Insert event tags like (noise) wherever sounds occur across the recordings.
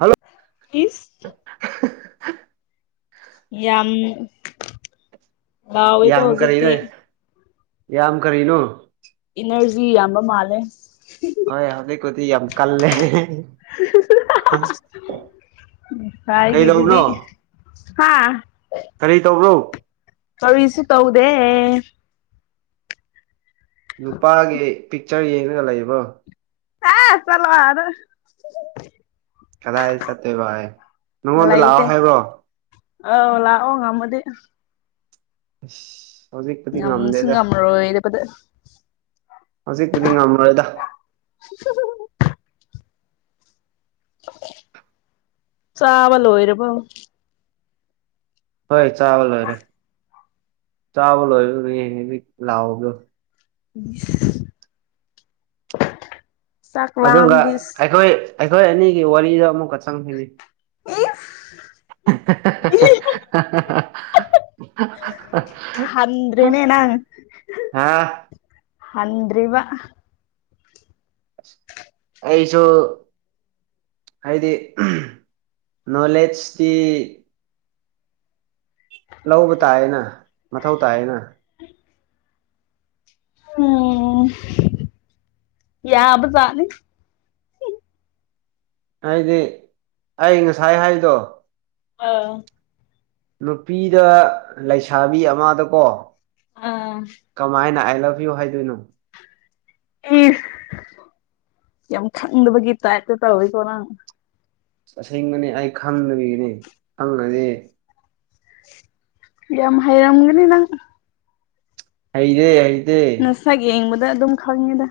hello ꯏꯁ ꯌꯥꯝ ꯂꯎꯋꯦꯀꯣ ꯌꯥꯝ ꯀꯔꯤꯅꯣ ꯍꯧꯖꯤꯛꯇꯤ ꯌꯥꯝ ꯀꯔꯤꯅꯣ ꯐ ꯌꯥꯝꯕ ꯃꯥꯂꯦ ꯍꯣꯏ ꯍꯧꯖꯤ ꯀꯗꯤ ꯌꯥꯝ ꯀꯜꯂ ꯀꯔꯤ ꯉꯁꯥꯏꯒꯤꯗꯨꯗꯤ ꯇꯧꯕꯅꯣ ꯀꯔꯤ ꯇꯧꯕ꯭ꯔꯣ ꯑ ꯏꯁꯤ ꯇꯧꯗꯦ ꯅꯨꯄꯥꯒꯤ ꯄꯤꯛꯆꯔ ꯌꯦꯡꯉꯒ ꯂꯩꯕ꯭ꯔꯣ ꯍ ꯆꯂꯋꯥꯔ ꯀꯗꯥꯏ ꯆꯠꯇꯦ ꯚꯥꯏ ꯅꯪꯉꯣꯟꯗ ꯂꯥꯛꯑꯣ ꯍꯥꯏꯕ꯭ꯔꯣ ꯑꯥꯎ ꯂꯥꯛꯑꯣ ꯉꯃꯗꯤ ꯑꯁ ꯍꯧꯖꯤꯛꯄꯨꯗꯤ ꯌꯥꯝ ꯁ ꯉꯝꯗꯦꯗ ꯉꯣꯗ ꯄ ꯍꯧꯖꯤꯛꯄꯨꯗꯤ ꯉꯝꯃꯣꯏꯗ ꯆꯥꯕ ꯂ ꯑꯣꯏꯔꯔꯕꯥꯎ ꯍꯣꯏ ꯆꯕꯂꯔꯦ ꯆꯥꯕꯜ ꯑꯣꯏ ꯂꯑꯣꯗꯣ (inaudible) ꯑꯗꯨꯒ ꯂꯥꯝꯃꯗꯤ ꯏꯁ ꯑꯩꯈꯣꯏ ꯑꯩꯈꯣꯏ ꯑꯅꯤꯒꯤ ꯋꯥꯔꯤꯗꯣ ꯑꯃꯨꯛꯀ ꯆꯪꯈꯤꯅꯤ (unintelligible) ꯍꯟꯗ꯭ꯔꯦꯅꯦ ꯍꯥꯥ ꯑꯟ꯭ꯔꯤ ꯋꯥ ꯑꯩꯁꯨ ꯍꯥꯏꯗꯤ ꯅꯣꯂꯦꯖꯇꯤ ꯂꯧꯕ ꯇꯥꯏꯌꯦꯅ ꯃꯊꯧ ꯇꯥꯏꯌꯦꯅ ꯎꯝ ꯌꯥꯕ ꯆꯥꯅꯤ ꯍꯥꯏꯗꯤ ꯑꯩ ꯉꯁꯥꯏ ꯍꯥꯏꯗꯣ ꯑꯥ ꯅꯨꯄꯤꯗ ꯂꯩꯁꯥꯕꯤ ꯑꯃꯗꯀꯣ ꯑꯥ ꯀꯃꯥꯏꯅ ꯑꯥꯏ ꯂꯚ ꯌꯨ ꯍꯥꯏꯗꯣꯏꯅꯣ ꯏ ꯌꯥꯝ ꯈꯪꯗꯕꯒꯤ ꯇꯥꯏꯇ ꯇꯧꯋꯤꯀꯣ ꯅꯪ ꯑꯁꯦꯡꯕꯅꯦ ꯑꯩ ꯈꯪꯗꯕꯤꯅꯤ ꯈꯪꯉꯗꯤ ꯌꯥꯝ ꯍꯩꯔꯝꯒꯅꯤ ꯅꯪ ꯑꯩꯗꯦ ꯉꯁꯛ ꯌꯦꯡꯕꯗ ꯑꯗꯨꯝ ꯈꯪꯉꯤꯗ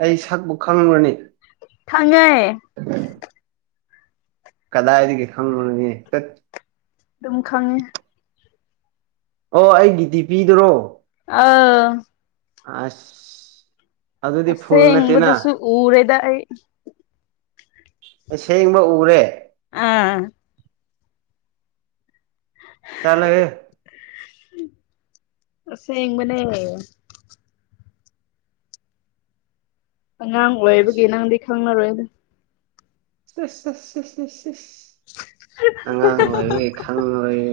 ꯑꯩ ꯁꯛꯄꯨ ꯈꯪ꯭ꯔꯅꯤ ꯆꯪꯉꯥꯏ ꯀꯗꯥ ꯏꯗꯤ ꯀ ꯈꯪ ꯃꯦ ꯇꯠ ꯑꯗꯨꯝ ꯈꯉꯦ ꯑꯣ ꯑꯩꯒꯤꯗꯤ ꯄꯤꯗꯔꯣ ꯑꯥ ꯑ ꯑꯁꯦꯡꯕꯗꯁꯨ ꯎꯔꯦꯗ ꯑꯩ ꯁꯦꯡꯕ ꯎꯔꯦ ꯑꯥ ꯇꯂꯒꯦ ꯁ ꯃꯅꯦ ꯑꯉꯥꯡ ꯑꯁ ꯑꯣꯏꯕꯒꯤ ꯅꯪꯗꯤ ꯈꯪꯅꯔꯣꯏꯗ ꯁꯁ ꯑꯉꯥꯡ ꯑꯣꯏ ꯈꯪꯉꯔꯣꯏ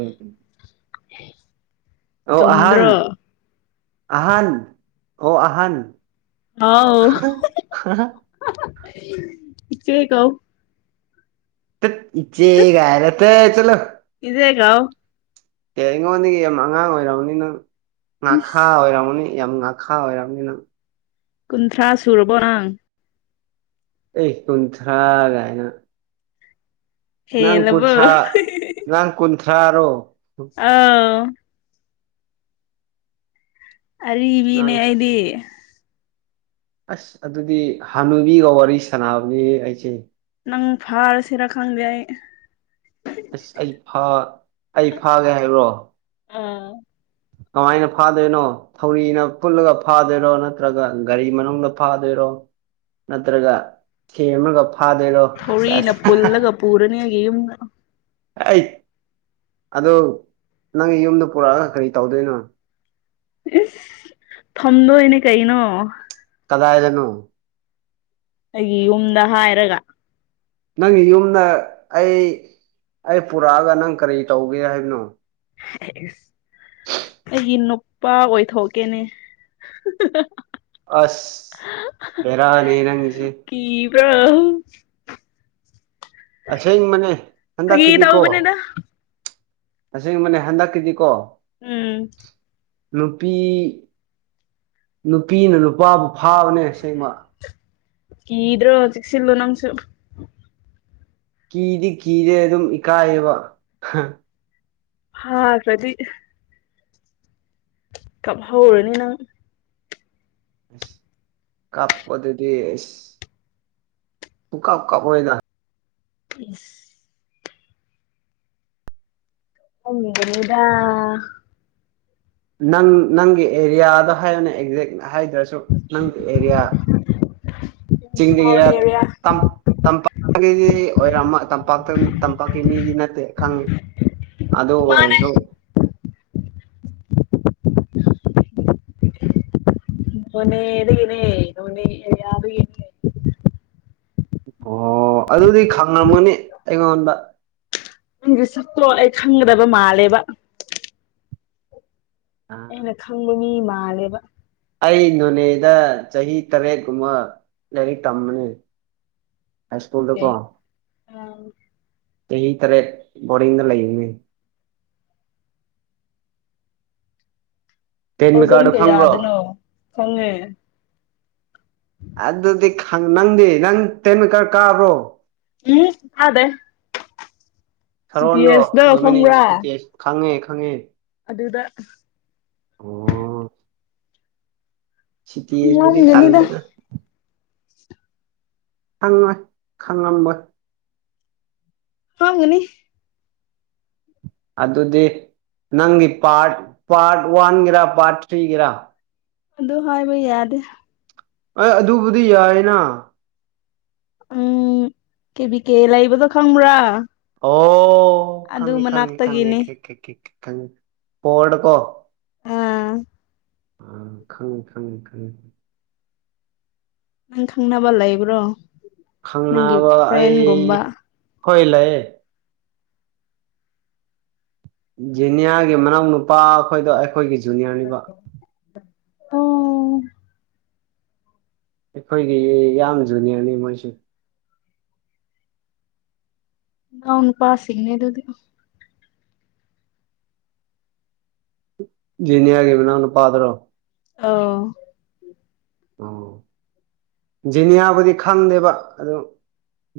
ꯑꯣ ꯑꯍꯟ ꯁꯨꯝꯗ꯭ꯔ ꯑꯍꯟ ꯑꯣ ꯑꯍꯥꯟ ꯍꯥꯎ ꯈ ꯈ ꯏꯆꯦꯀꯥꯎ ꯏꯆꯦ ꯀꯔꯠꯇ ꯆꯂꯣ ꯏꯗꯦꯒ ꯑꯦ ꯑꯩꯉꯣꯟꯗꯒꯤ ꯌꯥꯝ ꯑꯉꯥꯡ ꯑꯣꯏꯔꯝꯅꯤ ꯅꯪ ꯉꯥꯈꯥ ꯏꯁ ꯑꯣꯏꯔꯝꯅꯤ ꯌꯥꯝ ꯉꯅꯥ ꯈꯥ ꯑꯣꯏꯔꯔ ꯌꯥꯝꯅꯤ ꯀꯨꯟꯊ꯭ꯔꯥ ꯁꯨꯔꯕꯣ ꯅꯪ ꯑꯦ ꯀꯨꯟꯊ꯭ꯔꯥꯒꯑꯅ ꯅꯪ ꯍꯦꯜꯂꯕꯣ ꯀꯨꯟꯊ꯭ꯔꯥ ꯅꯪ ꯀꯨꯟꯊ꯭ꯔꯥꯔꯣ ꯑꯥꯎ ꯅꯪ ꯑꯔꯤꯕꯅꯦ ꯑꯩꯗꯤ ꯑꯁ ꯑꯗꯨꯗꯤ ꯍꯅꯨꯕꯤꯒ ꯋꯥꯔꯤ ꯁꯥꯟꯅꯕꯅꯤ ꯑꯩꯁꯦ ꯅꯪ ꯐꯥꯔ ꯁꯤꯔ ꯈꯪꯗꯦ ꯑꯩ ꯑꯁ ꯑꯩ ꯑꯩ ꯐꯥꯒꯦ ꯍꯥꯏꯕ꯭ꯔꯣ ꯑ ꯀꯃꯥꯏꯅ ꯐꯥꯗꯣꯏꯅꯣ ꯊꯧꯔꯤꯅ ꯐꯜꯂꯒ ꯐꯥꯗꯣꯏꯔꯣ ꯅꯠꯇ꯭ꯔꯒ ꯒꯥꯔꯤ ꯃꯅꯨꯡꯗ ꯐꯥꯗꯣꯏꯔꯣ ꯅꯠꯇ꯭ꯔꯒ ꯊꯦꯝ ꯑꯃꯒ ꯐꯥꯗꯣꯏꯔꯣ ꯊꯧꯔꯤꯅ ꯄꯨꯜꯂꯒ ꯄꯨꯔꯅꯤ ꯑꯩꯒꯤ ꯌꯨꯝꯗ ꯑ ꯑꯗꯨ ꯅꯪꯒꯤ ꯌꯨꯝꯗ ꯄꯨꯔꯛꯑꯒ ꯀꯔꯤ ꯇꯧꯗꯣꯏꯅꯣ ꯏꯁ ꯊꯝꯗꯣꯏꯅꯦ ꯀꯩꯅꯣ ꯀꯗꯥꯏꯗꯅꯣ ꯑꯩꯒꯤ ꯌꯨꯝꯗ ꯍꯥꯏꯔꯒ ꯅꯪꯒꯤ ꯌꯨꯝꯗ ꯑꯩ ꯑꯩ ꯄꯨꯔꯛꯑꯒ ꯅꯪ ꯀꯔꯤ ꯇꯧꯒꯦ ꯍꯥꯏꯕꯅꯣ ꯑꯦꯁ ꯑꯩꯒꯤ ꯅꯨꯄꯥ ꯑꯣꯏꯊꯣꯛꯀꯦꯅꯦ ꯑꯁ ꯦꯔꯥ ꯅꯔꯅꯤꯁꯦ ꯔ꯭ꯔꯎ ꯑꯁ ꯏꯪ ꯃꯅꯦ ꯍꯟꯗ ꯐꯥꯒꯤ ꯇꯤꯗꯤꯀꯣ ꯇꯧꯕꯅꯦꯗ ꯇꯁꯦꯡꯕꯅꯦ ꯍꯟꯗꯛꯀꯤꯗꯤꯀꯣ ꯎꯝ ꯅꯨꯄꯤ ꯅꯨꯄꯤꯅ ꯅꯨꯄꯥꯕꯨ ꯐꯥꯕꯅꯦ ꯏꯁꯩꯃ ꯀ ꯏꯗ꯭ꯔꯣ ꯆꯦꯛꯁꯤꯜꯂꯣ ꯅꯪꯁꯨ ꯀꯤꯔꯤ ꯀꯤꯔꯦ ꯑꯗꯨꯝ ꯏ ꯀꯥꯏꯕ ꯍꯥꯥ ꯔ꯭ꯔꯗꯤ ꯀꯞ ꯍꯧꯔꯅꯤ ꯅꯪ ꯀꯞ ꯄꯊꯗꯤꯁꯤ ꯇ ꯀꯥꯞ ꯀꯥꯄꯣꯏꯗ ꯌꯦꯁ ꯑ ꯃꯔꯗꯥ ꯅꯪ ꯅꯪꯒꯤ ꯑꯦꯔꯤꯌꯥꯗ ꯍꯥꯏꯌꯅꯦ ꯑꯦꯛꯖꯦꯛ ꯍꯥꯏꯗ꯭ꯔꯁꯨ ꯅꯪ ꯑꯦꯔꯤꯌꯥ ꯆꯤꯡꯗꯒꯤꯔ ꯑꯦꯔꯤꯌꯥ ꯇꯝꯄꯥꯛꯀꯤꯗꯤ ꯑꯣꯏꯔꯝꯃ ꯇꯝꯄꯥꯛꯇ ꯇꯝꯄꯥꯛꯀꯤ ꯃꯤꯗꯤ ꯅꯠꯇꯦ ꯈꯪꯉꯤ ꯑꯗ ꯃꯥꯅꯦ ꯑꯣꯏꯁꯣ ꯃꯅꯦ ꯌꯦꯗꯨꯒꯦꯅꯦ ꯅꯣꯅꯦ ꯌꯥꯔꯒꯅꯦ ꯑꯣ ꯑꯗꯨꯗꯤ ꯈꯪꯉꯝꯒꯅꯤ ꯑꯩꯉꯣꯟꯗ ꯅꯪꯒꯤ ꯁꯛꯇ꯭ꯔꯣ ꯑꯩ ꯈꯪꯒꯗꯕ ꯃꯥꯜꯂꯦꯕ ꯑꯩꯅ ꯈꯪꯕ ꯃꯤ ꯃꯥꯜꯂꯦꯕ ꯑꯩ ꯅꯣꯅꯦꯗ ꯆꯍꯤ ꯇꯔꯦꯠꯀꯨꯝꯕ ꯂꯥꯏꯔꯤꯛ ꯇꯝꯕꯅꯦ ꯍꯥꯏ ꯁ꯭ꯀꯨꯜꯗꯀꯣ ꯀꯩ ꯑꯥ ꯆꯍꯤ ꯇꯔꯦꯠ ꯕꯣꯔꯡꯗ ꯂꯩꯃꯤ ꯇꯦꯟ ꯑꯣꯖꯟ ꯃꯦꯀꯥꯔꯗꯣ ꯀ ꯈꯪꯕ꯭ꯔꯣ ꯌꯥꯗꯅ ꯐꯉꯦ ꯑꯗꯨꯗꯤ ꯅꯪꯗꯤ ꯅꯪ ꯇꯦꯟꯃꯤ ꯈꯔ ꯀꯥꯕ꯭ꯔꯣ ꯎꯝ ꯑꯗꯦ ꯁꯥꯔꯣꯟ꯭ꯔꯣ ꯗꯣꯃꯤꯅꯤꯛꯇꯦ ꯈꯪꯉꯦ ꯈꯪꯉꯦ ꯑꯗꯨꯗꯗ ꯑꯣ ꯁꯤꯤꯇꯌꯦ ꯑꯁꯕꯣꯅꯤ ꯍꯥꯡꯒꯅꯤꯗ ꯇꯥꯟꯂꯅ ꯈꯪꯉꯣꯏ ꯈꯪꯉꯝꯕꯣꯏ ꯍꯥꯡꯒꯅꯤ ꯑꯗꯨꯗꯤ ꯅꯪꯒꯤ ꯄꯥꯔꯠ ꯄꯥꯔꯠ ꯋꯥꯟꯒꯤꯔꯥ ꯄꯥꯔꯠ ꯊ꯭ꯔꯤꯒꯤꯔꯥ ꯑꯗꯨ ꯍꯥꯏꯕ ꯌꯥꯗꯦ ꯍ ꯑꯗꯨꯕꯨꯗꯤ ꯌꯥꯏꯅ ꯎꯝ ꯀꯦꯕꯤ ꯀꯦ ꯂꯩꯕꯗꯣ ꯈꯪꯕ꯭ꯔꯥ ꯑꯣ ꯑꯗꯨ ꯈꯪꯉꯤ ꯈꯪꯉꯤ ꯈꯪꯉꯤ ꯃꯅꯥꯛꯇꯒꯤꯅꯤ ꯀꯦꯦꯦꯠꯀꯣ ꯑꯝ ꯑ ꯈꯪꯉꯤ ꯈꯪꯉꯤ ꯈꯪꯉꯤ ꯅꯪ ꯈꯪꯅꯕꯕꯜꯂ ꯏꯕ꯭ꯔꯣ ꯈꯪꯅꯕ ꯑꯩ ꯍꯣꯏ ꯂꯩ ꯖꯦꯅꯤꯌꯥꯒꯤ ꯃꯅꯥꯎ ꯅꯨꯄꯥ ꯑꯩꯈꯣꯏꯗꯣ ꯑꯩꯈꯣꯏꯒꯤ ꯖꯨꯅꯤꯌꯔꯅꯤꯕ ꯑꯣ ꯑꯩꯈꯣꯏꯒꯤ ꯌꯥꯝ ꯖꯨꯅꯤꯌꯔꯅꯤ ꯃꯣꯏꯁꯨ ꯉꯎꯅ ꯄꯁꯤꯅꯦ ꯑꯗꯨꯗꯤ ꯖꯤꯅꯦ ꯍꯥꯏꯒ ꯅ ꯍꯅ ꯄꯥꯗ꯭ꯔꯣ ꯑ ꯑꯥꯎ ꯖꯤꯅꯤꯌꯥꯕꯨꯗꯤ ꯈꯪꯗꯦꯕ ꯑꯗꯨ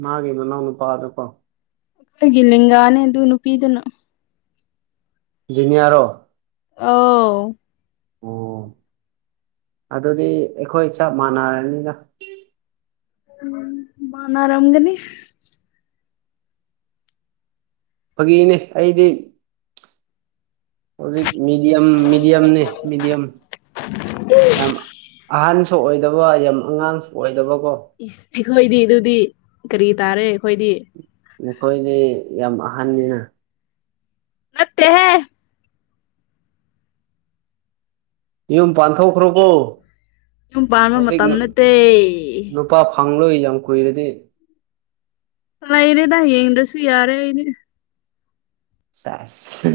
ꯃꯥꯒꯤ ꯃꯅꯥꯎꯅꯨꯄꯥꯗꯀꯣ ꯈꯣꯏꯒꯤ ꯂꯒꯥꯅꯦ ꯑꯗꯨ ꯅꯨꯄꯤꯗꯨꯅ ꯖꯤꯅꯤꯌꯥꯔꯣ ꯑ ꯑꯣ ꯑꯗꯨꯗꯤ ꯑꯩꯈꯣꯏ ꯆꯞ ꯃꯥꯟꯅꯔꯅꯤꯅ ꯎꯝ ꯃꯥꯅ ꯑꯔꯒꯅꯤ ꯐꯥꯒꯤꯅꯦ ꯑꯩꯗꯤ ꯍꯧꯖꯤꯛ ꯃꯤꯗꯤꯌꯝ ꯃꯤꯗꯤꯌꯝꯅꯤ ꯃꯤꯗꯤꯌꯝ ꯌꯥꯝ ꯑꯍꯟꯁꯨ ꯑꯣꯏꯗꯕ ꯌꯥꯝ ꯑꯉꯥꯡꯁꯨ ꯑꯣꯏꯗꯕꯀꯣ ꯏꯁ ꯑꯩꯈꯣꯏꯗꯤ ꯑꯗꯨꯗꯤ ꯀꯔꯤ ꯇꯥꯔꯦ ꯑꯩꯈꯣꯏꯗꯤ ꯅꯈꯣꯏꯗꯤ ꯌꯥꯝ ꯑꯍꯟꯅꯤꯅ ꯅꯠꯇ ꯍꯥꯏ ꯌꯨꯝ ꯄꯥꯟꯊꯣꯛꯈ꯭ꯔꯕꯣ ꯌꯨꯝ ꯄꯥꯟꯕ ꯍꯧꯖꯤꯛ ꯃꯇꯝ ꯅꯠꯇꯦ ꯅꯨꯄꯥ ꯄꯪꯂꯂꯣ ꯏꯂꯂꯝ ꯀꯨꯣꯏꯔꯕꯗꯤ ꯏꯔꯦꯗꯏ ꯌꯦꯗꯁꯨ ꯌꯥꯔꯦ ꯑꯩꯔ ꯆꯁ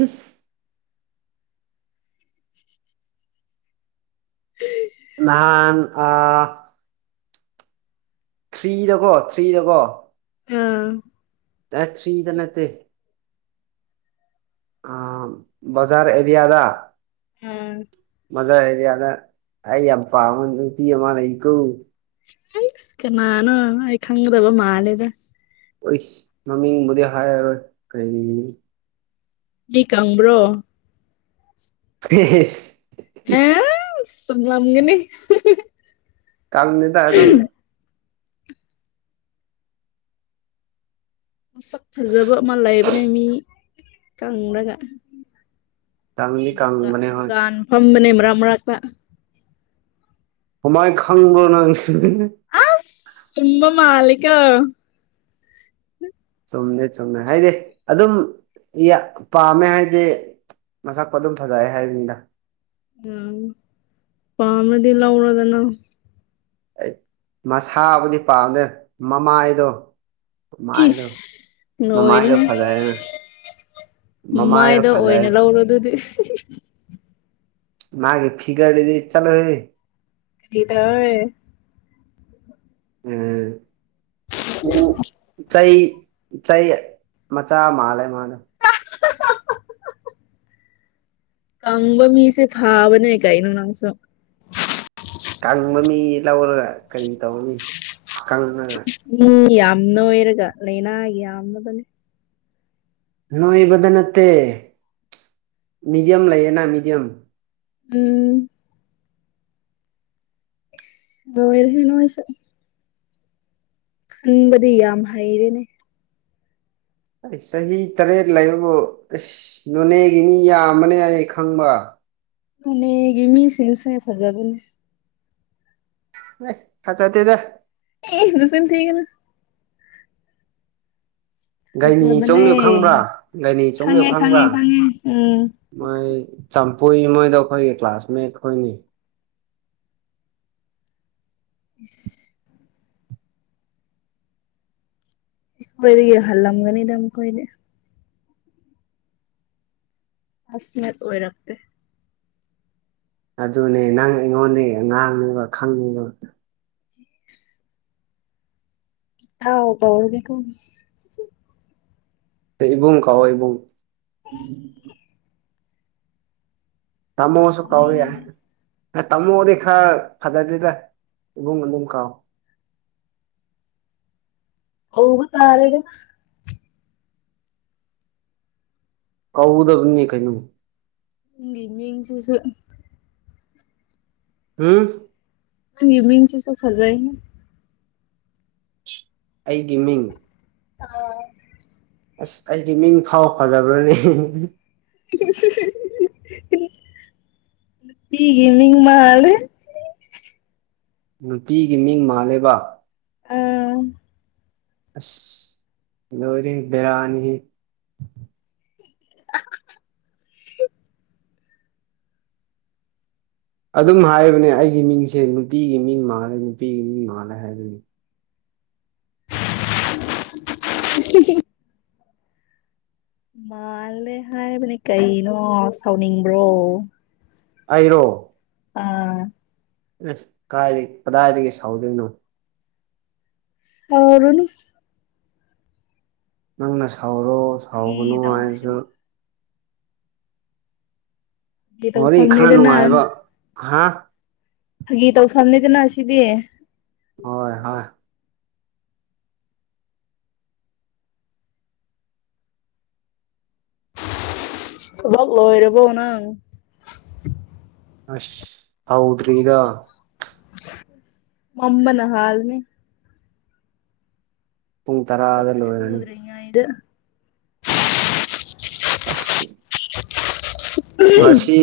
ꯅꯍꯥꯟ ꯑ ꯊ꯭ꯔꯤꯗꯀꯣ ꯊ꯭ꯔꯤꯗꯀꯣ ꯑꯥ ꯇꯁꯤꯗꯅꯠꯇ ꯑ ꯕꯖꯥꯔ ꯑꯦꯔꯤꯌꯥꯗ ꯎꯝ ꯃꯗꯔ ꯑꯦꯔꯤꯌꯥꯗ ꯑꯩ ꯌꯥꯝ ꯄꯥꯝꯕ ꯅꯨꯄꯤ ꯑꯃ ꯂꯩꯀꯨ ꯀꯅꯥꯅ ꯑꯩ ꯈꯪꯗꯕ ꯃꯥꯂꯦꯗ ꯑꯩ ꯃꯃꯤꯡꯕꯨꯗꯤ ꯍꯥꯏꯔꯔꯣꯏ ꯀꯩ ꯃꯤ ꯈꯪꯕ꯭ꯔꯣ ꯍ ꯑ ꯁꯨꯡꯂꯝꯂꯝꯒꯅꯤ ꯀꯥꯡꯜꯅꯤꯗ ꯑꯗꯨ ꯑꯗꯨꯝ ꯃꯁꯛ ꯐꯖꯕ ꯑꯃ ꯂꯩꯕꯅꯦ ꯃꯤ ꯀꯪꯂꯪꯨꯔꯒ ꯀꯪꯗꯤ ꯗꯨꯀ ꯀꯪꯕꯅꯦ ꯍꯣꯏ ꯗꯨꯀꯥꯟ ꯐꯝꯕꯅꯦ ꯃꯔꯥꯛ ꯃꯔꯛꯇ ꯀꯃꯥꯏ ꯈꯥꯡꯒꯅꯁꯤꯗꯅꯦ ꯇꯨꯝꯕ ꯃꯥꯂꯤꯒ ꯆꯨꯝꯅꯦ ꯆꯨꯝꯅ ꯍꯥꯏꯗꯤ ꯑꯗꯨꯝ ꯄꯥꯝꯃꯦ ꯍꯥꯏꯗꯤ ꯃꯁꯛꯄ ꯑꯗꯨꯝ ꯐꯖꯑ ꯍꯥꯏꯕꯅꯤꯗ ꯎꯝ ꯄꯃꯦꯗꯤꯂ ꯎꯔꯗꯅ ꯑꯩ ꯃꯁꯥꯕꯨꯗꯤ ꯄꯥꯝꯗꯦ ꯃꯃꯥꯏꯗꯣ ꯃꯃꯥꯏꯗ ꯏꯁ ꯃꯃꯥꯏꯥꯏꯗ ꯐꯖꯅ ꯃꯥꯏꯗ ꯑꯣꯏꯅ ꯂꯧꯔꯣ ꯑꯗꯨꯗꯤ ꯃꯥꯒꯤꯦ ꯐꯤꯒꯥꯔꯦꯗꯤ ꯆꯂꯣ ꯍꯦ ꯀꯔꯤꯗꯑꯦ ꯎꯝ ꯎ ꯆꯩ ꯆꯩ ꯃꯆꯥ ꯃꯥꯜꯂꯦ ꯃꯥꯂꯦ ꯀꯝꯕ ꯃꯤꯁꯦ ꯐꯥꯕꯅꯦ ꯀꯥꯏꯩꯅ ꯅꯁ ꯀꯪꯕ ꯃꯤ ꯂꯧꯔꯒ ꯀꯔꯤ ꯇꯧꯅꯤ ꯀꯪꯉꯒ ꯎꯝ ꯌꯥꯝꯅ ꯑꯣꯏꯔꯒ ꯂꯥꯏꯅꯥ ꯌꯥꯝꯅꯕꯅꯦ ꯅꯣꯏꯕꯗ ꯅꯠꯇꯦ ꯃꯤꯗꯤꯌꯝ ꯂꯩꯌꯦꯅ ꯃꯤꯗꯤꯌꯝ ꯎꯝ ꯑꯣ ꯑꯣꯏꯔ ꯍꯅꯁ ꯎꯝꯕꯗꯤ ꯌꯥꯝꯃ ꯍꯥꯏꯗꯦꯅꯦ ꯑꯩ ꯆꯍꯤ ꯇꯔꯦꯠ ꯂꯩꯕꯕꯨ ꯑꯁ ꯅꯣꯅꯦꯒꯤ ꯃꯤ ꯌꯥꯝꯕꯅꯦ ꯑꯩ ꯈꯪꯕ ꯃꯅꯦꯒꯤꯃꯤꯁꯤ ꯏꯁꯦ ꯐꯖꯕꯅꯤ ꯅ ꯈ ꯆ ꯇꯦꯗ ꯁꯅ ꯊꯒꯅ ꯒꯥꯏꯅꯤ ꯆꯣꯡ ꯐꯖꯕꯅꯦ ꯌꯣ ꯈꯪꯕ꯭ꯔꯥ ꯒꯥꯏꯅꯤ ꯆꯣꯡ ꯌꯎ ꯈꯪꯉꯦ ꯈꯪꯕ꯭ꯔꯥ ꯈꯪꯉꯦ ꯈꯪꯉꯦ ꯎꯝ ꯃꯣꯏ ꯄꯨꯏ ꯃꯣꯏꯗ ꯑꯩꯈꯣꯏꯒꯤ ꯀ꯭ꯂꯥꯁꯃꯦꯠ ꯑꯩꯈꯣꯏꯅꯤ ꯎ ꯍꯜꯂꯝꯒꯅꯤꯗꯝ ꯀꯗꯦ ꯑꯁꯅꯦ ꯑꯣꯏꯔꯇ ꯑꯗꯨꯅꯦ ꯅꯪ ꯑꯩꯉꯣꯟꯗ ꯉꯥꯡꯉꯤꯕ ꯈꯪꯉꯤꯕ ꯊꯥꯎꯕꯔꯕꯤ ꯀ ꯏꯕꯨꯡ ꯀꯥꯎꯋꯥ ꯏꯕꯨꯡ ꯇꯃꯣꯁ ꯀꯋ ꯌꯥ ꯀꯧꯅꯤꯡꯗꯦ ꯇꯝꯃꯣꯗꯤ ꯈꯔ ꯐꯖꯗꯦꯗ ꯏꯕꯨꯡ ꯑꯗꯨꯝ ꯀꯥꯎ (inaudible) ꯑꯣꯕꯨ ꯇꯥꯔꯦꯗ ꯀꯧꯧꯗꯕꯅꯦ ꯀꯩꯅꯣ ꯏꯁꯤꯁꯨ ꯎꯝ ꯃꯤꯟꯁꯤꯁꯨ ꯐꯖ ꯑꯩꯒꯤ ꯃꯤꯡ ꯑ ꯑꯁ ꯑꯩꯗꯤ ꯃꯤꯡ ꯐꯥꯎ ꯐꯖꯕ꯭ꯔꯥꯅꯦ (unintelligible) ꯄꯤꯒꯤ ꯃꯤ ꯃꯥꯜ ꯅꯨꯄꯤꯒꯤ ꯃꯤꯡ ꯃꯥꯂꯕ ꯑꯝ ꯑꯁ ꯂꯣꯔꯤ ꯙꯔꯥꯅꯤꯍꯤ ꯑꯗꯨꯝ ꯍꯥꯏꯕꯅꯦ ꯑꯩꯒꯤ ꯃꯤꯡꯁꯦ ꯅꯨꯄꯤꯒꯤ ꯃꯤꯡ ꯃꯥꯜꯂꯦ ꯅꯨꯄꯤꯒꯤ ꯃꯤꯡ ꯃꯥꯜꯂꯦ ꯍꯥꯏꯕꯅꯤ (inaudible) ꯃꯥꯜꯂꯦ ꯍꯥꯏꯕꯅꯦ ꯀꯩꯅꯣ ꯁꯥꯎꯅꯤꯡꯕ꯭ꯔꯣ ꯑꯔꯣ ꯑꯥ ꯑꯦ ꯀꯥꯏꯗꯒꯤ ꯀꯗꯥꯏꯗꯒꯤ ꯁꯥꯎꯗꯣꯏꯅꯣ ꯑꯔꯅ ꯅꯪꯅ ꯁꯥꯎꯔꯣ ꯐꯥꯒꯤ ꯁꯥꯎꯒꯅꯣ ꯍꯥꯏꯔꯁꯨ ꯇꯧꯕꯁꯤꯕꯨ ꯐꯥꯒꯤ ꯋꯥꯔꯤꯦ ꯈꯔ ꯇꯧꯐꯝꯅꯤꯗꯅ ꯅꯨꯡꯉꯥꯏꯕ ꯍꯥ ꯐꯒꯤ ꯇꯧꯐꯝꯅꯤꯗꯅ ꯁꯤꯗꯤ ꯍꯣꯏ ꯍꯣꯏ ꯑꯞ ꯂꯣꯏꯔꯔꯕꯣ ꯍꯅ ꯑ ꯍꯥꯎꯗꯔꯤꯒ ꯃꯃꯅ ꯍꯜ ꯃ ꯄꯨꯡ ꯇꯔꯥꯗ ꯂꯣꯏꯔꯅꯤ ꯕꯁꯨꯨꯗ꯭ꯔꯦ ꯏꯗ ꯑꯁꯦ ꯃꯥꯁꯤ